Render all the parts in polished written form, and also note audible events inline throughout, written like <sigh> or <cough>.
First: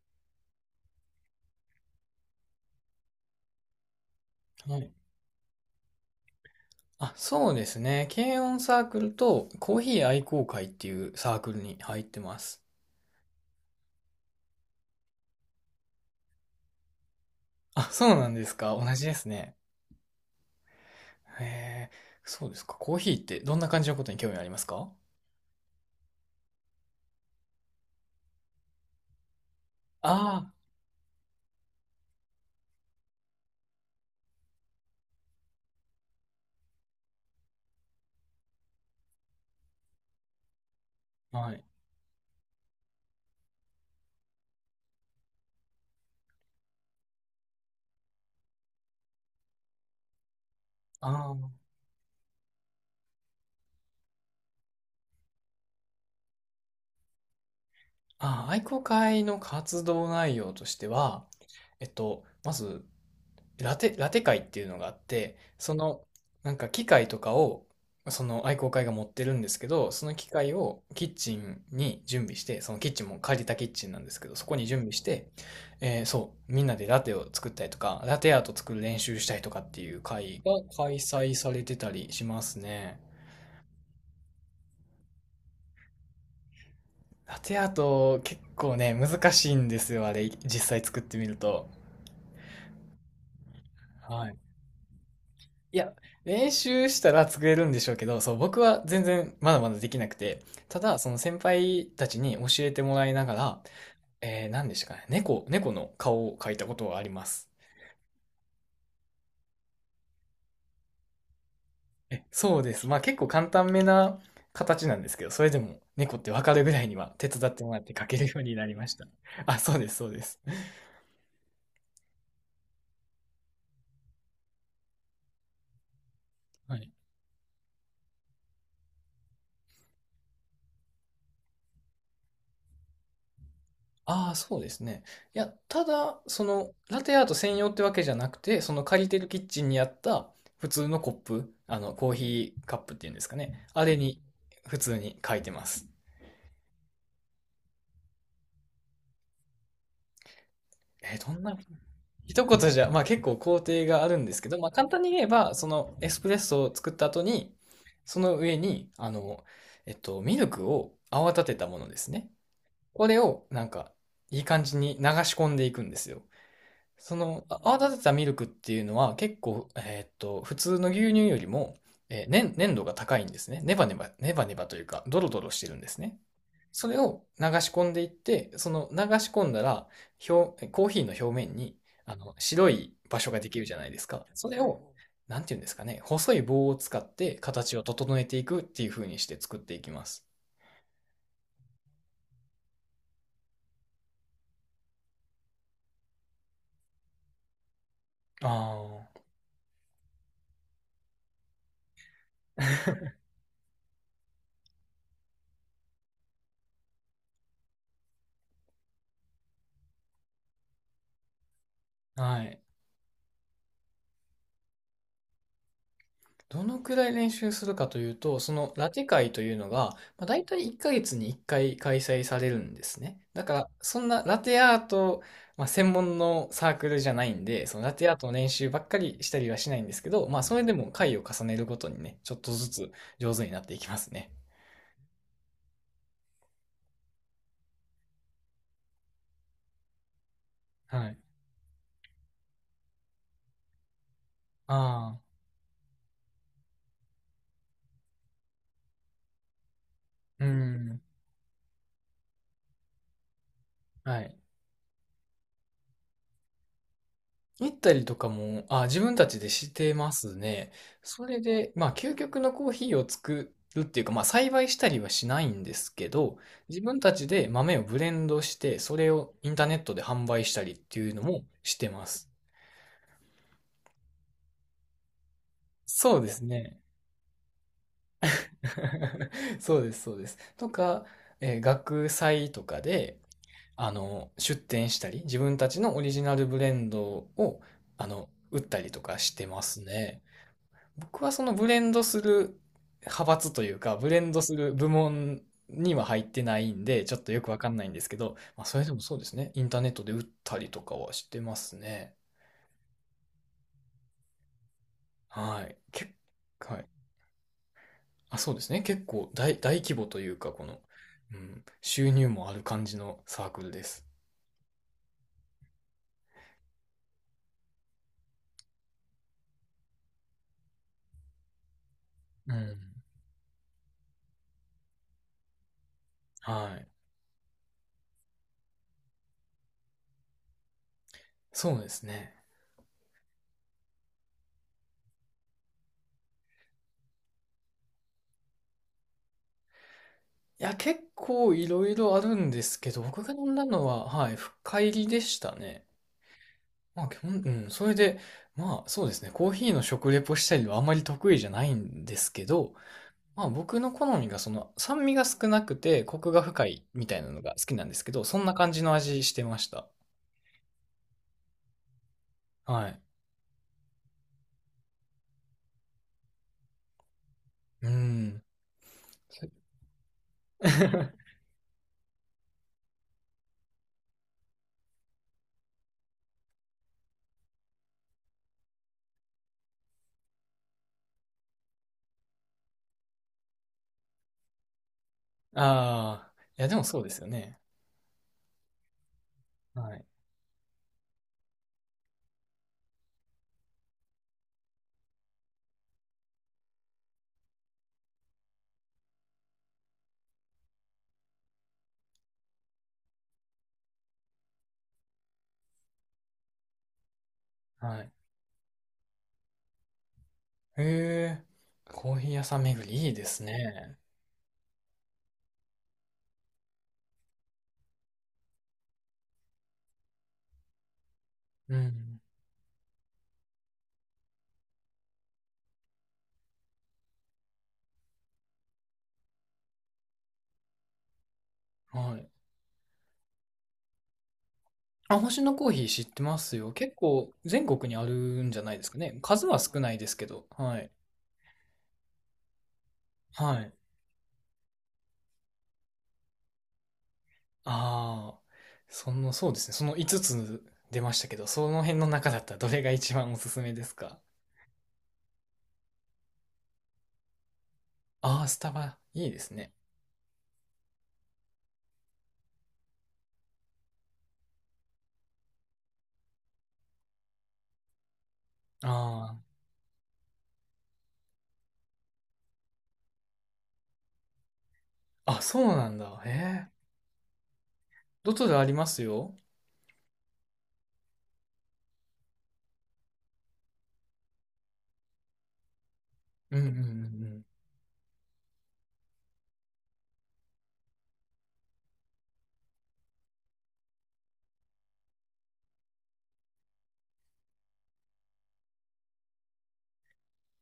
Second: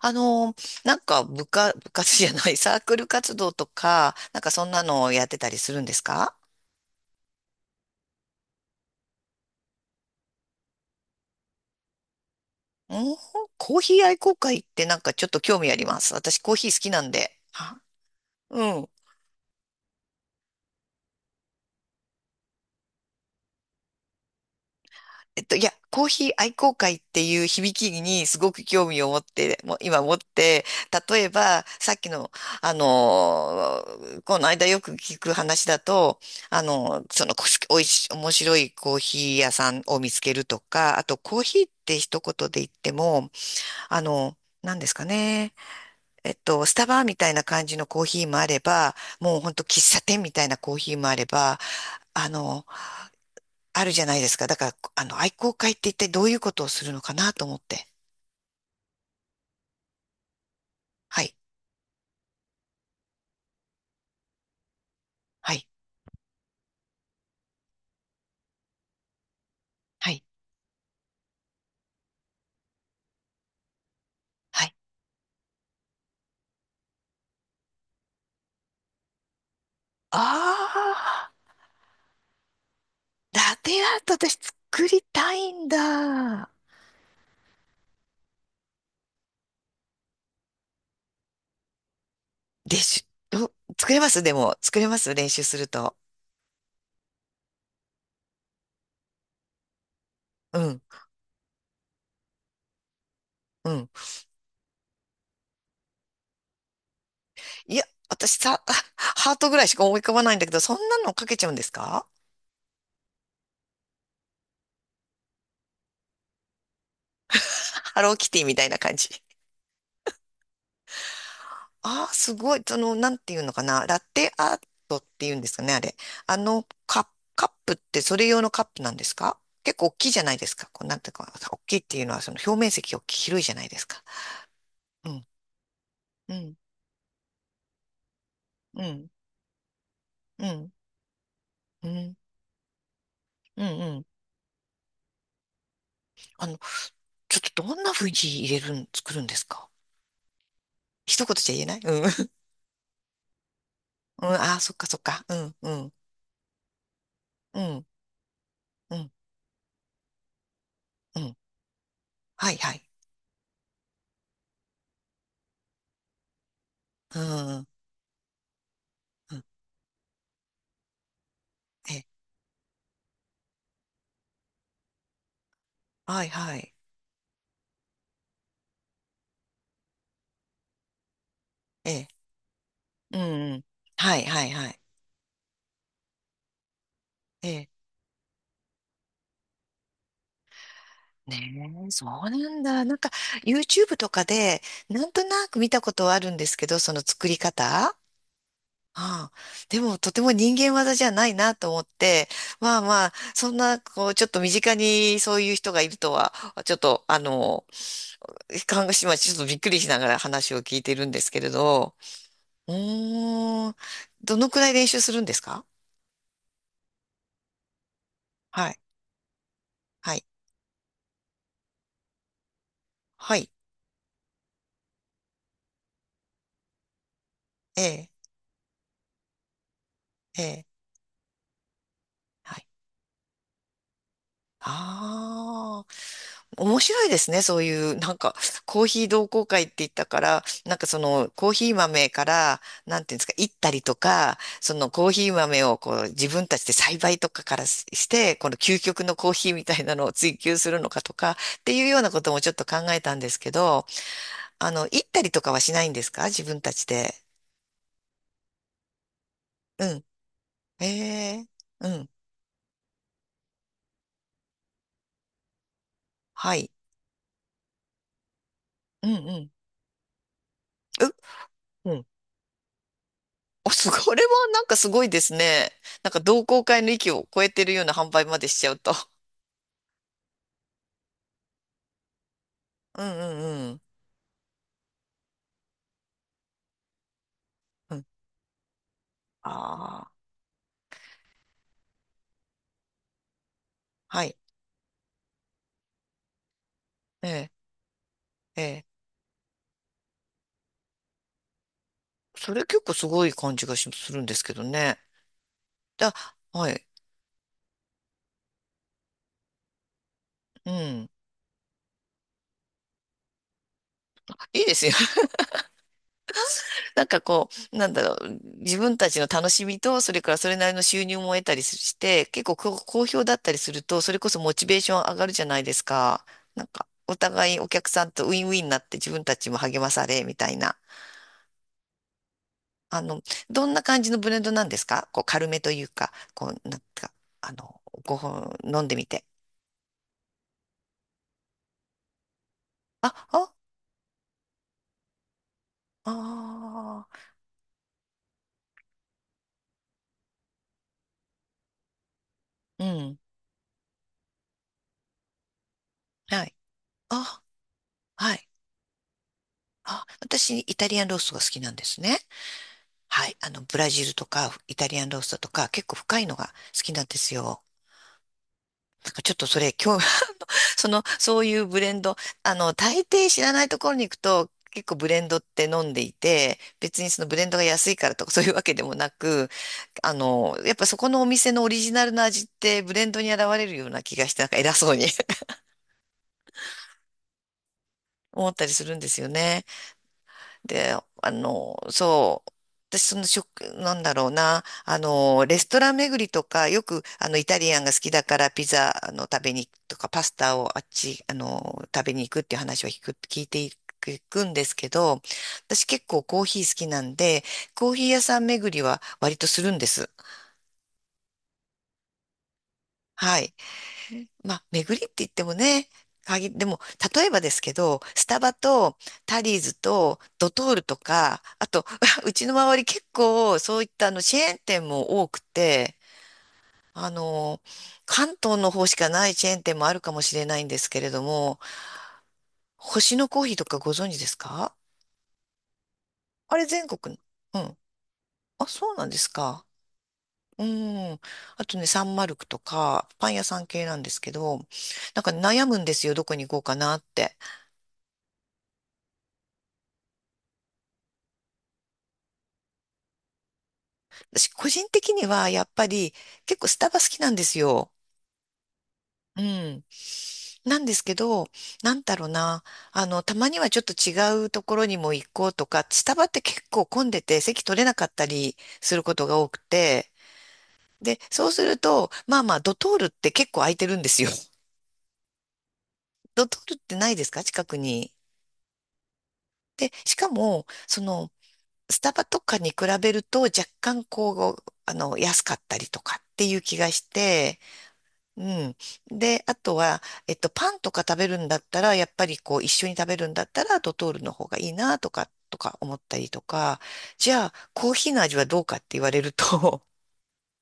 あの、なんか部活、部活じゃない、サークル活動とか、なんかそんはない。のをやってたりするんですか？あ、そうですね。軽音サークルとコーヒー愛好会っていうサークルに入ってます。うん、コーヒー愛好会ってなんかちょっと興味あります。私コーヒー好きなんで。はあ、そうなんですうか。同ん。じですね。へえ、そうですか。コーヒーってどんな感じのことに興味ありますか？いや、コーヒー愛好会っていう響きにすごく興味を持って、もう今持っあて、例えば、さっきの、あのーこの間よく聞く話だと、あのーその、こおいし、面白いコーヒー屋さんを見つけるとか、あと、コあーはヒい。ーって一言で言っても、なんですかね。スタバみたいな感じのコーヒーもあれば、もうほんと喫茶店みたいなコーヒーもああれーば、あの、あるじゃないですか。だから、愛好会って一体どういうことをするのかなと思って。あー、愛好会の活動内容としてはは、い、まずラテ会っていうのがあって、はい、その、なんか機械とかを、その愛好会が持ってるんですけど、そはのい、機械をキッチンに準備して、そのキッチンも借りたキッチンなんですけど、そこはにい。準備して、そう、みんなでラテを作ったりとか、ラテアート作る練習したりとかっていうあ会が開あ、催されてたりしますね。ラテアート私作りたいんだ。ラテアート結構ね、難しいんですよ、あれ、実際作ってみると。練習、うん、作れますはでい。も、作れます練習するいや、と。練習したら作れるんでしょうけど、そう、僕は全然まだまだできなくて、うたん、だ、その先輩たちに教えてもらいながら、うん。何でしたかね、猫の顔を描いたことがあります。いや、私さ、<laughs> ハートぐらいしか思い浮かばないんだけど、そんなのかけちゃうんですか？え、そうです。まあ結構簡単めな形なんですけど、それでも猫ってわかるぐらいには手伝ってもらってハ描ローけるキよテうィみにたないりなまし感た。じ。あ、そうです、そうです。ああ、すごい。その、なんていうのかな。ラテアートっていうんですかね、あれ。あの、はいカップ、カップってそれ用のカップなんですか？結構大きいじゃないですか。こう、なんていうか、大きいっていうのは、その表面積大きい、広いじゃないですか。ああ、そうですね。うん、いや、ただ、うん、ラテアート専用ってわけじゃなくて、そうの借りん、てるキッチンにあったう普ん、通のコップ、うコーん、ヒーカップっていうんですかうん、ね。うあれん。に、普通に書いてます。あの、ちょっとどんな風に入れるん、作るんですか？一ど言んじゃな、言えないうん。<laughs> 一言じゃ、まあ結構工程があるんうん、ですけあど、あ、まあそっか簡そっ単にか。言えうば、ん、そうん、のエスプレッソを作った後に、うん、その上に、うん、ミルクをう泡ん。立てたものですね。はい、はい。これを、なんか、いい感じに流し込んでいくんですよ。うん、うん、泡立てたミルクっていうのはう結ん。構、普通の牛乳よりも、え、粘粘度が高いんですね。ネバネバ、ネバネバというか、ドロドロしてるんですね。はい、はい。それを流し込んでいって、その流し込んだら、コーヒーの表面に、え、白いう場所がでん、うきん。るじゃないですはい、か。はそい、れはい。を、なんていうんですかね、細い棒を使ってえ形え、を整えていくっていう風にして作っていきます。ねえ、そうなんだ。なんか、YouTube とかで、なんとなく見たことはあるんですけど、その作り方。あああ、でも、とても人間技じゃないなと思って、まあまあ、そんな、こう、ちょっと身近にそういう人がいるとは、ちょっと、看護師はちょっとびっくりしながら話を聞いてるんですけれど、あ、はい。うーん、どのくらい練習するんですか？どのくらい練習するかというと、そはのい、ラテ会というのが、はまい、あ、大体1ヶ月に1回開催されるんですね。はだい、から、そんなラテアート、まあ、専門のサークルじゃないんで、そえのラテえ、アートの練習ばっかりしたりはしないんですけど、まえあ、それえ、でも回を重ねるごとにね、ちょっとはずい。つ上手になっていきますね。ああ。面白いですね。そういう、なんか、コーヒー同好会って言ったから、なんかそはい。の、コーヒー豆から、なんていうんですか、いったりとか、そのコーああ、ヒー豆をこう、自分たちで栽培とかからしして、この究極のコーヒーみたいなのを追う求するのん。かとか、っていうようなこともちょっと考えたんですけど、はい。いったりとかはしないんですか自分たちで。行ったりとかも、あ、自分たちでしうてん。ますね。えそれえ、で、うまあ、ん。究極のコーヒーを作るっていうか、まあ、栽培したりはしないんですけど、はい。自分たちで豆をブレンドして、そうんれをうん。インターネットで販売したりっていう、うのもしてうまん。す。お、<laughs> すごい、これはなんかすごいですね。なんそかうです同好ね。会の域を超えてるような販売までしちゃうと。<laughs> そうです、そうです。とか、学祭とかうんで、うんうん。出店したり、自分たちのオリジナルブレンドを、うん、売ったりとかしてますああ、ね。僕はそのブレンドする派閥というか、ブレはンい。ドする部門には入ってないんで、ちょっえとよえ、くわかんないんですけど、えまあ、そえ。れでもそうですね。インターネットで売ったりとかはしてますね。それ結構すごい感じがしするんですけどね。はい。だ、ははい。い。あ、そうですね。結構大規模というか、こうの、ん。うん、収入もある感じのサークルです。いいですよ。<laughs> なんかこう、なんだろう。自分たちの楽しみと、それからそれなりの収入も得たりして、結う構こうん。好評だったりすると、それこそモチベーション上がるじゃないですか。なんはか、い。お互いお客さんとウィンウィンになって自分たちも励まされ、みたいな。そうですね。あの、どんな感じのブレンドなんですか？こう、軽めというか、こう、なんか、あの、ごほん飲んでみて。いや、結構いろいろあるんですけど、あ、僕が飲あ、んだのは、はい、深入りでしたね。まああ、基あ、本、うん、それで、まあ、そうですね、コーヒーの食レポしたりはあまり得意じゃないんですけど、うん、まあ、僕の好みが、その、酸味が少なくて、コクがはい。深いみたいなあ、のが好きなんですけど、はそんい。な感じの味してました。あ、私、イタリアンローストが好きなんですね。はい。はい。ブラジルとか、イタリアンローストとか、結構深いのが好きなんですよ。うん。なんかちょっとそれ、今日、<laughs> その、そ <laughs> ういうブレンド、大抵知らないところに行くと、結構ブレンドって飲んでいて、別にそのブレンドが安いからとかそういうわけでもなく、やっぱそこのお店のオリジナルの味ってブレンドに現れるような気がして、なんか偉そうに <laughs> ああ、いや、でもそうですよね。思ったりするんですよね。はい。で、そう。私、その食、なんだろうな、レストラン巡りとか、よく、イタリアンが好きだから、ピザ、食べに行くとか、パスタをあっち、あの、食べに行くっていう話は聞く、聞いていく、いくんですけど、私結構コーヒー好きなんで、コーヒはーい。屋さん巡りは割とするんです。へえ、コーヒー屋さん巡りいいではすい。ね。まあ、巡りって言ってもね、限でも、例えばですけど、スタバとタリーズとドトールとか、あうと、ん。<laughs> うちの周り結構そういったあのチェーン店も多くて、あの、関東の方しかないチェーン店もあるかもしれないんですけれども、はい。星のコーヒーとかご存知ですか？あ、星野コーヒー知ってまあすれよ。全結国構の、う全ん。国にあるんじゃあ、ないですそうかなんでね。す数はか。少ないですけど。うはい。ん。あとね、サンマルクとか、パン屋はさんい。系なんですけど、なんか悩むんですよ、どこに行こうかなって。ああ、そうですね。その5つつ出ましたけど、その辺の中だったらどれが一番おすすめですか？私、個人的にはやっぱり結構スタバ好きなんですよ。ああー、スタバ、いいでうすね。ん。なんですけど、なんだろうな。たまにはちょっと違うところにも行こうとか、スタバって結構混んでて席取れなかったりすることがあ多くて、で、そうすると、まあまあ、ドトールって結構空いてるんですよ。<laughs> あ、あ、そうなんだ。へドトーえ。ルってないですか近くに。どとでありますよ。で、しかも、その、スタバとかに比べると若干こう、安かったりとかっていうんううんうん気うがしん。て、うん。で、あとは、パンとか食べるんだったら、やっぱりこう、一緒に食べるんだったら、ドトールの方がいいな、とか思ったりとか、じゃあ、コーヒーの味はどうかって言われると、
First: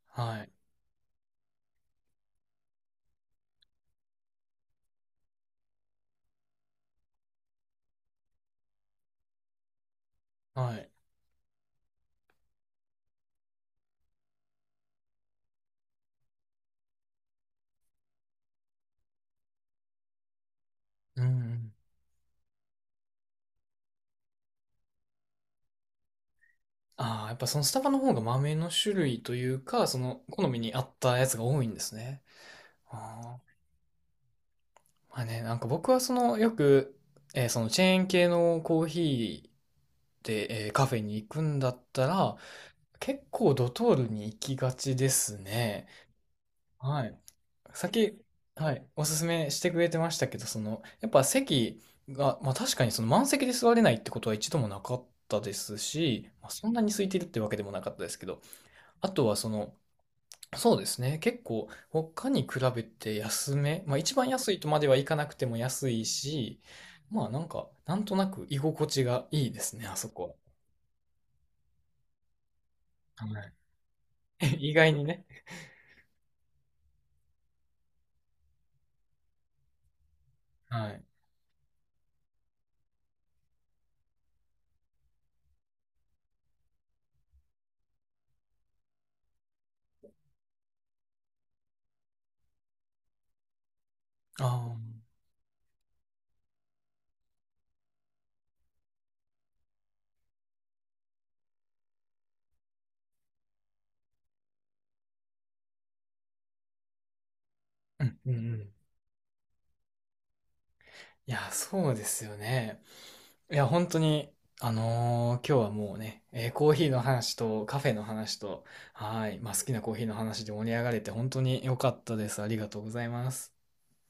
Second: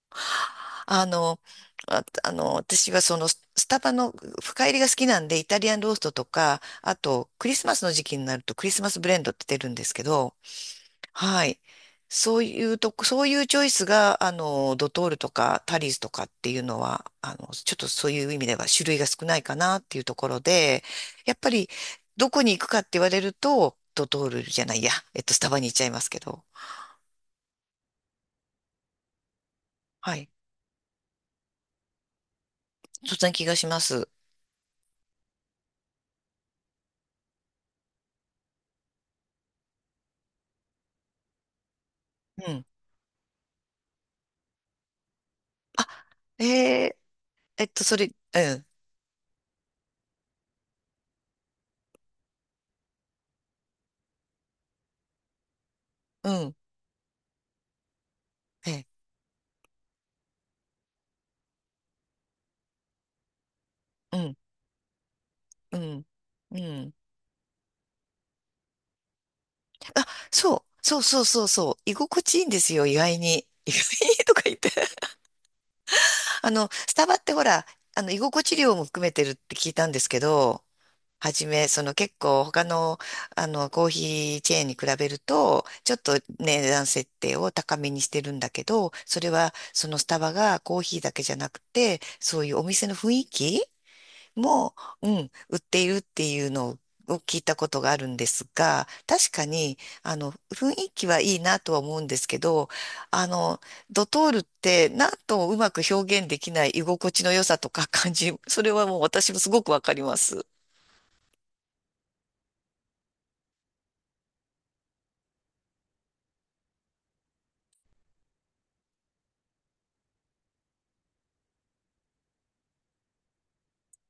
はい。<laughs> あの、私はその、ススタバの深入りが好きなんで、イタリアンローストとか、あと、クリスマスの時期になると、クリスマスブレンドって出るんですけど、はい。はい。そういうとこ、そういうチョイスが、ドトールとかタリーズとかっていうのは、ちょっとそういう意味では種類が少ないかなっていうところで、うんうやっぱり、ん。どこに行くかって言われると、ドトールじゃないや、えっと、スタバに行っちゃいますけど、ああ、やっぱそのスタバの方が豆の種類というか、そはのい。好みに合ったやつが多いんですね。そんなあ気あ。がします。まあね、なんか僕はその、よく、そのチェーン系のコーヒーで、カフェに行くんだったら、うん。結構ドトールに行きがちですね。あ、えー、はい。えっと、さっそれ、き、うん、はい、おすすめしてくれてましたけど、その、やっぱ席が、まあ確かにその満席で座れないってことは一度もなかったですし、うまあ、ん、そんなに空いてるってわけでもなかったですけど、えあとはその、そうですね、結構他に比べて安め、まあ一ー、う番ん、安いとまではいかなくてもう安いん、うし、ん。まあなんか、なんとなく居心地がいいですね、ああ、そこそうそうそうそう、居心地いいんですよ、意外は。はに。い。意外にとか言っ <laughs> て。意外にね。スタバってほら、居心地料も含めてるって聞いたんですけど、はい。はじめ、その結構他の、コーヒーチェーンに比べると、ちょっとね値段設定を高めにしてるんだけど、それはそのスタバがコーヒーだけじゃなくて、そういうお店の雰囲気あも、うあ。ん、売っているっていうのを聞いたことがあるんですが、確かに、雰囲気はいいなとは思うんですけど、あの、ドトールってなんともうまく表現できない居心地の良さとかう感んうんじ、うそれん。はもう私もすごくわかります。いや、そうですよね。いや、本当に、今日はもうね、コーヒーの話とカフェの話と、はい、まあ、好きなコーヒーの話で盛り上がれて本当に良かったです。ありがとうございます。